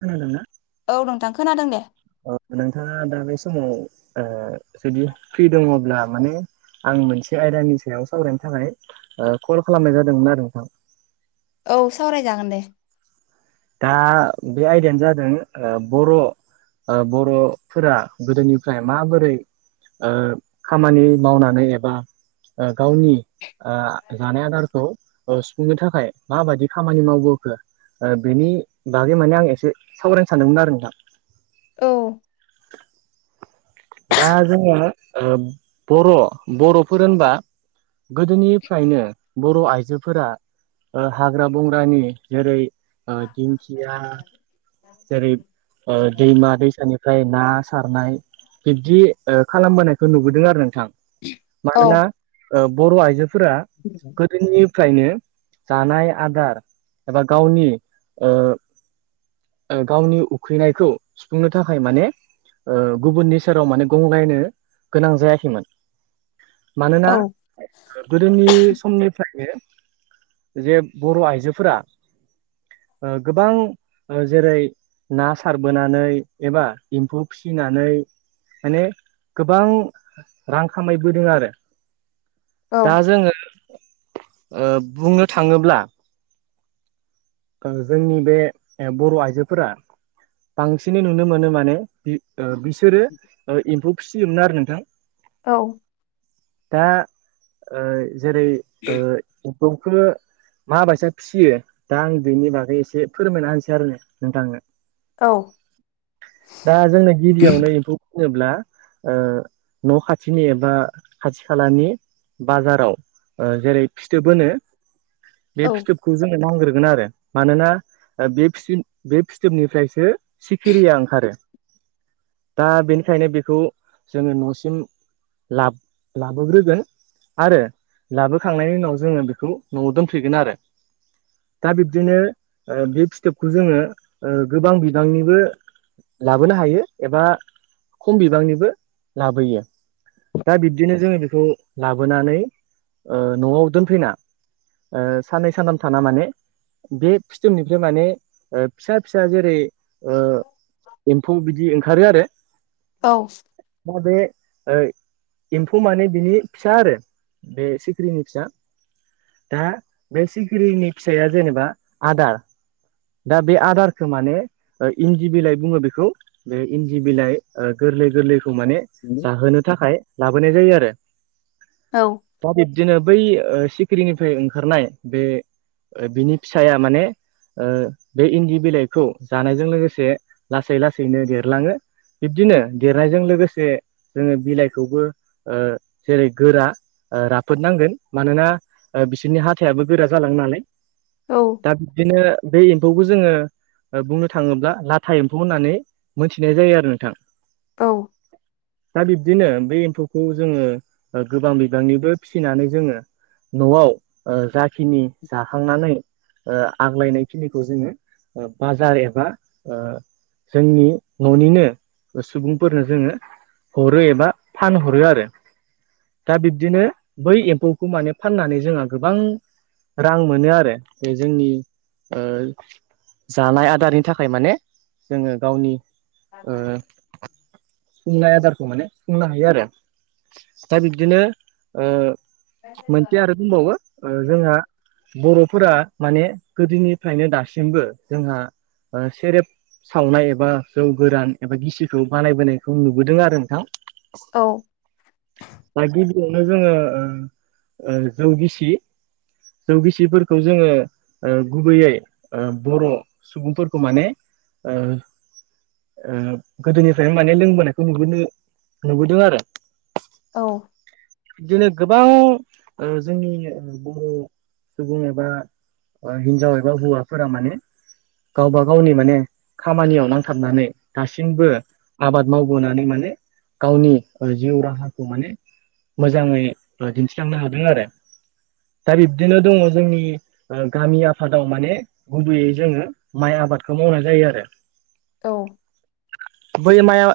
खोनादोंना? औ नोंथां खोनादों दे। अ नोंथाङा दा बे समाव ओ जुदि फ्रि दङब्ला माने आं मोनसे आयदानि सायाव सावरायनो थाखाय ओ कल खालामनाय जादोंमोन आरो नोंथां। औ सावरायजागोन दे। दा बे आयदायानो ओ जादों बर' ओ बर'फोरा गोदोनिफ्राय माबोरै ओ खामानि मावनानै एबा ओ गावनि ओ जानाय आदारखौ सुफुंनो थाखाय माबादि खामानि मावबोखो? ओ बेनि बागै माने आं एसे सावरायनो सानदोंमोन आरो नोंथां। औ दा जोङो ओ बर' बर'फोर होनबा गोदोनिफ्रायनो बर' आइजोफोरा ओ हाग्रा बंग्रानि जेरै- ओ दिंखिया जेरै [unintelligible] ओ दैमा दैसानिफ्राय ना सारनाय बिब्दि ओ खालामबोनायखौ नुबोदों आरो नोंथां। औ मानोना ओ बर' आइजोफोरा [inaudible] निफ्रायनो जानाय आदार एबा गावनि ओ ओ गावनि उखैनायखौ सुफुंनो थाखाय माने ओ गुबुननि सेराव माने गंग्लायनो गोनां जायाखैमोन मानोना औ गोदोनि समनिफ्रायनो जे बर' आइजोफोरा ओ गोबां जेरै ना सारबोनानै एबा एम्फौ फिसिनानै माने गोबां रां खामायबोदों आरो। औ दा जोङो ओ बुंनो थाङोब्ला। ओ जोंनि बे बर' आइजोफोरा बांसिनै नुनो मोनो माने ओ बिसोरो एम्फौ फिसियोमोन आरो नोंथां। औ दा ओ जेरै ओ फौखो माबायसाया फिसियो दा आं बेनि बागै एसे फोरमायना होनसै आरो नोंथांनो औ दा जोंनो गिबियावनो एम्फौ होनोब्ला ओ न' खाथिनि एबा खाथि खालानि बाजाराव जेरै फिथोब होनो बे फिथोबखौ जोङो नांग्रोगोन आरो। मानोना बे फि बे फिथोबनिफ्रायसो सिखिरिया ओंखारो। दा बेनिखायनो बेखौ जोङो न'सिम लाब-लाबोग्रोगोन। आरो लाबोखांनायनि उनाव जोङो बेखौ न'वाव दोनफैगोन आरो। दा बे बिदिनो बे फिथोबखौ जोङो ओ गोबां बिबांनिबो लाबोनो हायो एबा खम बिबांनिबो लाबोयो। दा बिब्दिनो जोङो बेखौ लाबोनानै ओ न'वाव दोनफैना ओ साननै सानथाम थाना माने बे फिथोमनिफ्राय माने ओ फिसा फिसा जेरै ओ एम्फौ बिदि ओंखारो आरो। औ दा बे ओ एम्फौ माने बिनि फिसा आरो बे सिख्रिनि फिसा दा बे सिखिरिनि फिसाया जेनेबा आदार दा बे आदारखौ माने इन्दि बिलाइ बुङो बेखौ बे इन्दि बिलाइ गोरलै गोरलैखौ माने उ जाहोनो थाखाय लाबोनाय जायो आरो। औ दा बिब्दिनो बै ओ सिखिरिनिफ्राय ओंखारनाय बे बिनि फिसाया माने ओ बे इन्दि बिलाइखौ जानायजों लोगोसे लासै लासैनो देरलाङो। बिब्दिनो देरनायजों लोगोसे जोङो बिलाइखौबो ओ जेरै गोरा ओ राफोद नांगोन मानोना बिसोरनि हाथायाबो गोरा जालाङो नालाय औ दा बिदिनो बे एम्फौखौ जोङो बुंनो थाङोब्ला लाथा एम्फौ होननानै मोनथिनाय जायो आरो नोंथां। औ दा बिब्दिनो बे एम्फौखौ जोङो गोबां बिबांनिबो फिसिनानै जोङो न'वाव ओ जाखिनि जाखांनानै ओ आग्लायनाय खिनिखौ जोङो ओ बाजार एबा ओ जोंनि न'निनो सुबुंफोरनो जोङो हरो एबा फानहरो आरो। दा बिब्दिनो बै एम्फौखौ माने फाननानै जोंहा गोबां रां मोनो आरो बे जोंनि ओ जानाय आदारनि थाखाय माने जोङो गावनि सुंनाय आदारखौ माने सुंनो हायो आरो दा बिब्दिनो ओ मोनसे आरो दंबावो ओ जोंहा बर'फोरा माने गोदोनिफ्रायनो दासिमबो जोंहा सेरेब सावनाय एबा जौ गोरान एबा गिसिखौ बानायबोनायखौ नुबोदों आरो नोंथां। औ दा गिबियावनो जोङो ओ ओ जौ गिसि जौ गिसिफोरखौ जोङो ओ गुबैयै ओ बर' सुबुंफोरखौ माने ओ ओ गोदोनिफ्राय माने लोंबोनायखौ नुबोनो नुबोदों आरो। बिदिनो गोबां ओ जोंनि बर' सुबुं एबा हिन्जाव एबा हौवाफोरा माने गावबा गावनि माने खामानियाव नांथाबनानै दासिमबो आबाद मावबोनानै माने गावनि जिउ राहाखौ माने मोजाङै ओ दिन्थिलांनो हादों आरो दा बिब्दिनो दङ जोंनि ओ गामि आफादाव माने गुबैयै जोङो माइ आबादखौ मावनाय जायो आरो औ बै माइ आ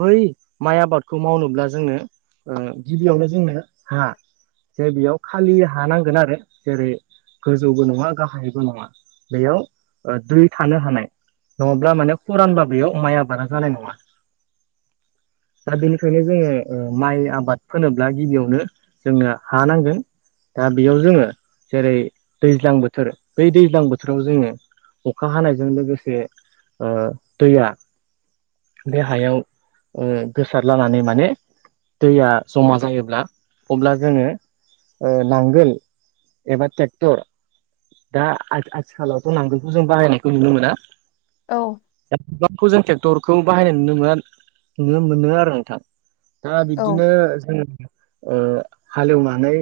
बै माइ आबादखौ मावनोब्ला जोङो ओ गिबियावनो जोंनो हा जे बेयाव खालि हा नांगोन आरो जेरै गोजौबो नङा गाहायबो नङा बेयाव ओ दै थानो हानाय नङाब्ला माने खरानबा बेयाव माइ आबादा जानाय नङा। [inaudible] दा बेनिखायनो जोङो ओ माइ आबाद फोनोब्ला गिबियावनो जोंनो हा नांगोन दा बेयाव जोङो जेरै दैज्लां बोथोर बै दैज्लां बोथोराव जोङो अखा हानायजों लोगोसे ओ दैया बे हायाव ओ गोसार लानानै माने दैया जमा जाहैब्ला अब्ला जोङो ओ नांगोल एबा ट्रेक्टर दा आ-आथिखालावथ' नांगोलखौ जों बाहायनायखौ नुनो मोना औ दा बिबांखौ जों ट्रेक्टरखौ बाहायनाय नुनो मोना नुनो मोनो आरो नोंथां दा बिदिनो जों ओ हालेवनानै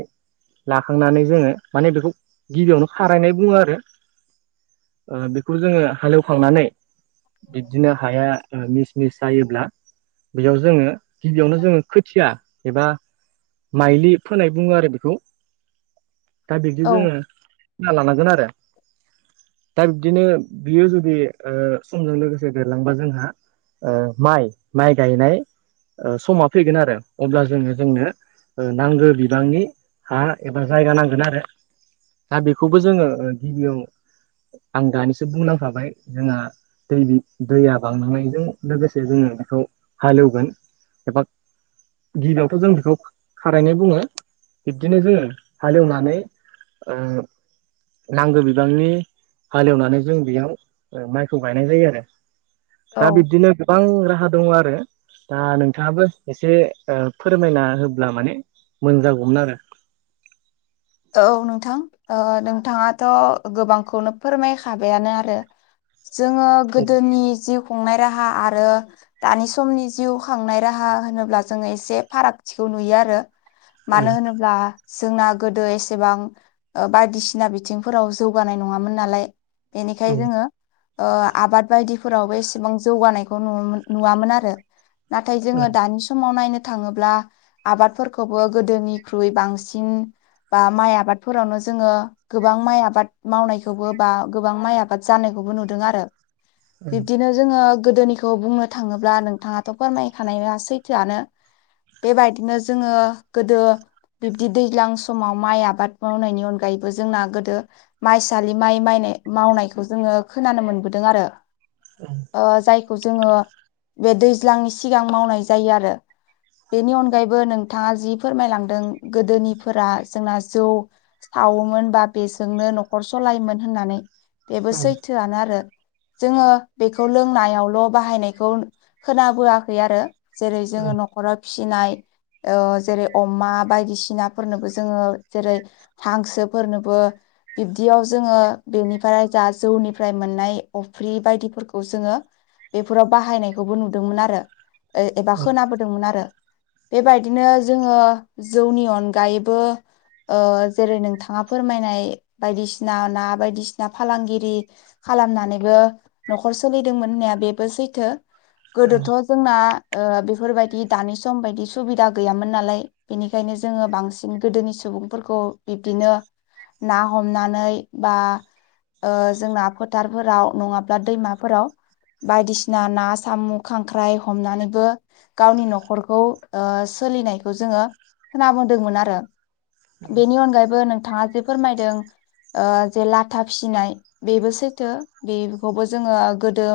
लाखांनानै जोङो माने बेखौ गिबियावनो खारायनाय बुङो आरो ओ बेखौ जोङो हालेवखांनानै बिब्दिनो हाया ओ मिस मिस जायोब्ला बेयाव जोङो गिबियावनो जोङो खोथिया एबा माइलि फोनाय बुङो आरो बेखौ दा बिदि औ जोङो फोना लानांगोन आरो दा बिबदिनो बियो जुदि ओ समजों लोगोसे देरलांबा जोंहा ओ माइ-माइ गायनाय ओ समा फैगोन आरो अब्ला जोङो जोंनो नांगौ बिबांनि हा एबा जायगा नांगोना आरो दा बेखौबो जोङो ओ गिबियाव आं दानिसो बुंलांखाबाय जोंहा दै दैया बांलांनायजों लोगोसे जोङो बेखौ हालेवगोन एबा गिबियावथ' जों बेखौ खारायनाय बुङो बिब्दिनो जोङो हालेवनानै ओ नांगौ बिबांनि हालेवनानै जों बेयाव माइखौ गायनाय जायो आरो। दा औ बिदिनो गोबां राहा दङ आरो दा नोंथाङाबो एसे ओ फोरमायना होब्ला माने मोजां जागौमोन आरो औ नोंथां ओ नोंथाङाथ' गोबांखौनो फोरमायखाबायानो आरो जोङो गोदोनि जिउ खुंनाय राहा आरो दानि समनि जिउ खांनाय राहा होनोब्ला जोङो एसे फारागथिखौ नुयो आरो औ मानो होनोब्ला जोंना गो - दो एसेबां ओ बायदिसिना बिथिंफोराव जौगानाय नङामोन नालाय बेनिखाय खोनादों जोङो ओ आबाद बायदिफोरावबो एसेबां जौगानायखौ नुम नुवामोन आरो नाथाय जोङो दानि समाव नायनो थाङोब्ला आबादफोरखौबो गोदोनिख्रुइ बांसिन बा माइ आबादफोरावनो जोङो गोबां माइ आबाद मावनायखौबो बा गोबां माइ आबाद जानायखौबो नुदों आरो बिबदिनो जोङो गोदोनिखौ बुंनो थाङोब्ला नोंथाङाथ' फोरमायखानाया सैथोआनो बेबायदिनो जोङो गोदो बिब्दि दैज्लां समाव माइ आबाद मावनायनि अनगायैबो जोंना गोदो माइसालि माइ माइनाय मावनायखौ जोङो खोनानो मोनबोदों आरो। [inaudible] ओ जायखौ जोङो बे दैज्लांनि सिगां मावनाय जायो आरो। बेनि अनगायैबो नोंथाङा जि फोरमायलांदों गोदोनि फोरा जोंना जौ सावोमोन बा बेजोंनो न'खर सलायोमोन होननानै बेबो सैथोआनो आरो। जोङो बेखौ लोंनायावल' बाहायनायखौ खोनाबोआखै आरो। जेरै जोङो न'खराव फिसिनाय ओ जेरै अमा बायदिसिना फोरनोबो जोङो जेरै हांसोफोरनोबो बिब्दियाव जोङो बेनिफ्राय जा जौनिफ्राय मोननाय अफ्रि बायदिफोरखौ जोङो बेफोराव बाहायनायखौबो नुदोंमोन आरो। ओ एबा खोनाबोदोंमोन आरो बेबायदिनो जोङो जौनि अनगा यैबो ओ जेरै नोंथाङा फोरमायनाय बायदिसिना ना बायदिसिना फालांगिरि खालामनानैबो न'खर सोलिदोंमोन होननाया बेबो सैथो गोदोथ' जोंना ओ बेफोरबायदि दानि सम बायदि सुबिदा गैयामोन नालाय बेनिखायनो जोङो बांस सिन गोदोनि सुबुंफोरखौ बिब्दिनो ना हमनानै बा ओ जोंना फोथारफोराव नङाब्ला दैमाफोराव बायदिसिना ना साम' खांख्राइ हमनानैबो गावनि न'खरखौ ओ सोलिनायखौ जोङो खोना बोदोंमोन आरो बेनि अनगायैबो नोंथाङा जे फोरमायदों ओ जे लाथा फिसिनाय बेबो सैथो बेखौबो जोङो गोदो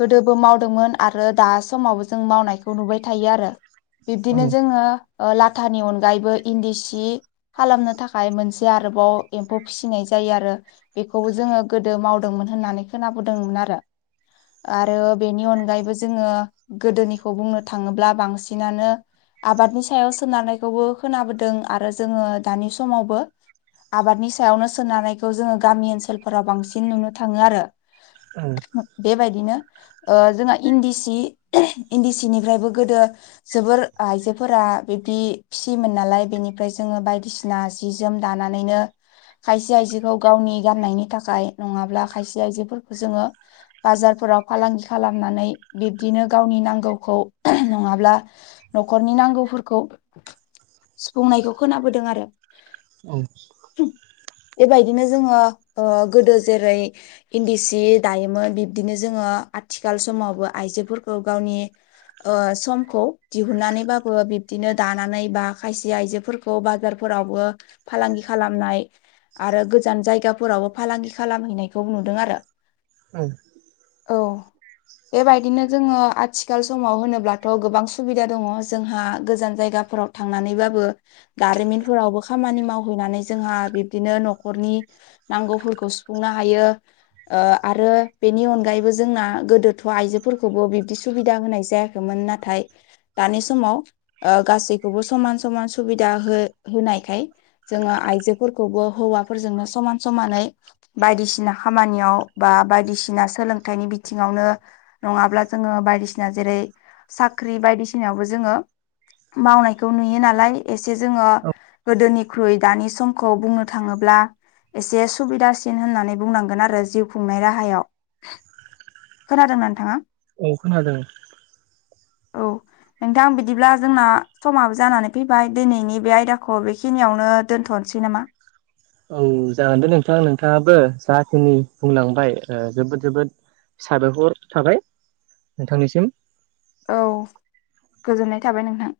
गोदोबो मावदोंमोन आरो दा समावबो जों मावनायखौ नुबाय थायो आरो। बिब्दिनो जोङो लाथानि अनगायैबो इन्दि सि खालामनो थाखाय मोनसे आरोबाव एम्फौ फिसिनाय जायो आरो। बेखौबो जोङो गोदो मावदोंमोन होननानै खोनाबोदोंमोन आरो। आरो बेनि अनगायैबो जोङो गोदोनिखौ बुंनो थाङोब्ला बांसिनानो आबादनि सायाव सोनारनायखौबो खोनाबोदों आरो जोङो दानि समावबो आबादनि सायावनो सोनारनायखौ जोङो गामि ओनसोलफोराव बांसिन नुनो थाङो आरो। औ। बेबायदिनो ओ जोंहा इन्दि सि इन्दि सि निफ्रायबो गोदो जोबोर आइजोफोरा बिदि फिसि सिमोन नालाय बेनिफ्राय जोङो बायदिसिना सि जोम दानानैनो खायसे आइजोखौ गावनि गान्नायनि थाखाय नङाब्ला खायसे आइजोफोरखौ जोङो बाजारफोराव फालांगि खालामनानै बिब्दिनो गावनि नांगौखौ नङाब्ला न'खरनि नांगौफोरखौ सुफुंनायखौ खोनाबोदों आरो। औ। बेबायदिनो जोङो ओ गोदो जेरै इन्दि सि दायोमोन बिब्दिनो जोङो आथिखाल समावबो आइजोफोरखौ गावनि ओ समखौ दिहुननानैबाबो बिब्दिनो दानानै बा खायसे आइजोफोरखौ बाजारफोरावबो फालांगि खालामनाय आरो गोजान जायगाफोरावबो फालांगि खालामहैनायखौ नुदों आरो। औ। औ। बेबायदिनो जोङो आथिखाल समाव होनोब्लाथ' गोबां सुबिदा दङ जोंहा गोजान जायगाफोराव थांनानैबाबो दारिमिनफोरावबो खामानि मावहैनानै जोंहा बिब्दिनो न'खरनि नांगौफोरखौ सुफुंनो हायो। ओ आरो बेनि नाथाय दानि समाव ओ गासै खौबो समान समान सुबिदा हो होनायखाय जोङो आइजोफोरखौबो हौवाफोरजोंनो समान समानै। बायदिसिना खामानियाव बा बायदिसिना सोलोंथाइनि बिथिङावनो नङाब्ला जोङो बायदिसिना जेरै साख्रि बायदिसिनायावबो जोङो मावनाय नुयो नालाय एसे जोङो गोदोनिख्रुइ दानि समखौ बुंनो थाङोब्ला एसे सुबिदासिन होननानै बुंनांगोन आरो जिउ खुंनाय राहायाव। खोनादों नोंथाङा? अ खोनादों। औ नोंथां बिदिब्ला जोंना समाबो जानानै फैबाय दिनैनि बे आयदाखौ बेखिनियावनो दोनथ'नोसै नामा? औ जागोन दे नोंथां नोंथाङाबो जाखिनि बुंलांबाय जोबोद जोबोद साबाय हर थाबाय नोंथांनिसिम। औ गोजोननाय थाबाय नोंथां।